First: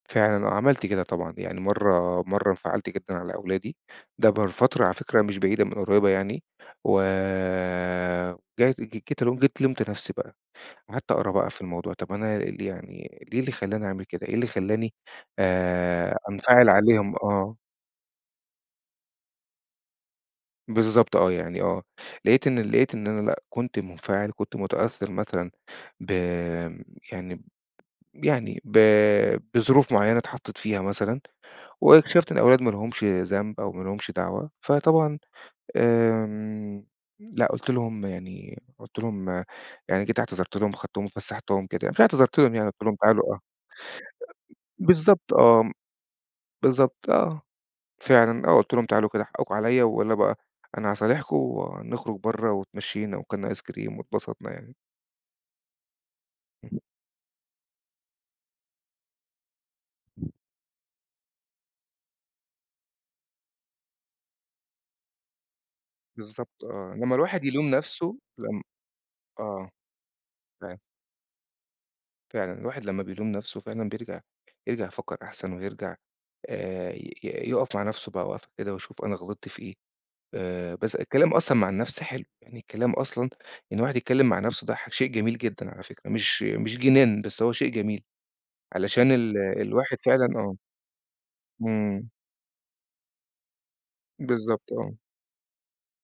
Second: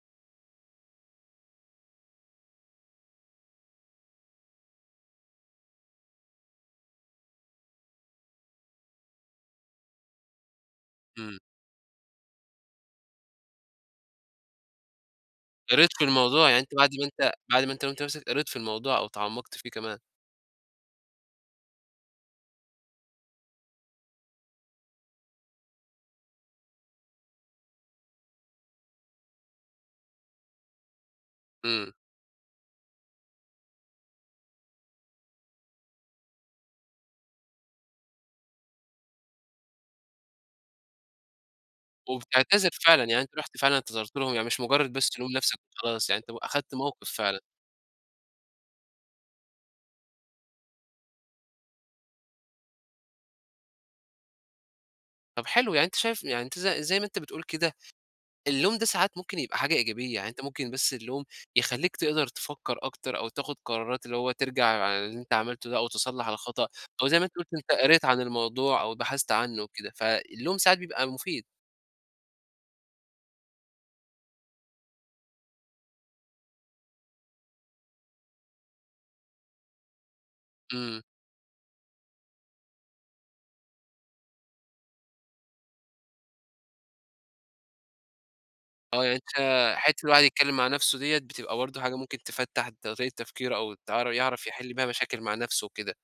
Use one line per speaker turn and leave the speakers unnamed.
فعلًا آه، عملت كده طبعًا. يعني مرّة مرّة انفعلت جدًا على أولادي، ده بال فترة على فكرة مش بعيدة من قريبة يعني و [unintelligible] جيت لُمت نفسي بقى. قعدت أقرا
إمم.
بقى في الموضوع، طَب، أنا يعني ليه إيه اللي خلّاني أعمل كده؟ إيه اللي خلّاني
قريت في
آآ،
الموضوع، يعني
أنفعل
أنت بعد ما
عليهم؟
أنت
آه.
بعد ما أنت لُمت نفسك قريت في الموضوع أو تعمقت فيه كمان.
بالضبط آه، يعني آه، لقيت إن ال لقيت إن أنا لأ، كنت منفعل، كنت متأثر مثلًا ب يعني يعني ب بظروف معيّنة اتحطيت فيها مثلًا،
إمم.
واكتشفت إن الأولاد ما لهمش ذنب أو ما لهمش دعوة. فطبعًا آآ، لأ، قُلت لهم يعني قُلت لهم يعني، جيت اعتذرت لهم أخدتهم وفسحتهم كده. مش اعتذرت لهم يعني
وبتعتذر
قلت لهم
فعلًا؟ يعني
تعالوا
أنت
آه. أ
رُحت فعلًا اعتذرت لهم، يعني مش مجرّد بس لوم
بالضبط
نفسك
آه،
وخلاص يعني أنت أخذت موقف
بالضبط
فعلًا.
آه. فعلًا آه، قُلت لهم: "تعالوا كده حقكم عليَّ، ويالّا بقى أنا هاصالحكم ونخرج برّه." واتمشينا واكلنا آيس كريم واتبسطنا يعني.
طب حلو، يعني أنت شايف يعني أنت ز زي ما أنت بتقول كده، اللوم ده ساعات ممكن يبقى حاجة إيجابية، يعني أنت ممكن بس اللوم يخليك تقدر تفكّر أكتر أو تاخد قرارات اللي هو ترجع عن اللي أنت عملته ده أو تصلح
بالضبط
الخطأ،
آه،
أو
لمّا
زي ما أنت
الواحد
قلت،
يلوم
أنت قريت
نفسه،
عن
لم
الموضوع أو بحثت عنّه
آه،
وكده. فاللوم
ف
ساعات بيبقى مفيد.
فعلًا، الواحد لمّا بيلوم نفسه فعلًا بيرجع يرجع يفكر أحسن، ويرجع آآ، ي ي يُقف مع نفسه بقى وقفة كده ويشوف أنا غلطت في إيه. آآ، بس
إمم.
الكلام أصلًا مع النفس حلو، يعني الكلام أصلًا، إن الواحد يتكلّم مع نفسه ده ح شيء جميل جدًا على فكرة، مش مش جنان بس هو شيء جميل،
آه،
علشان
يعني
ال
أنت
الواحد
حتّة الواحد
فعلًا
يتكلّم
آه.
مع نفسه ديّة بتبقى برضه حاجة
إمم.
ممكن تفتح طريقة التفكير أو ت يعرف يحل
بالضبط
بيها
آه.
مشاكل مع نفسه وكده.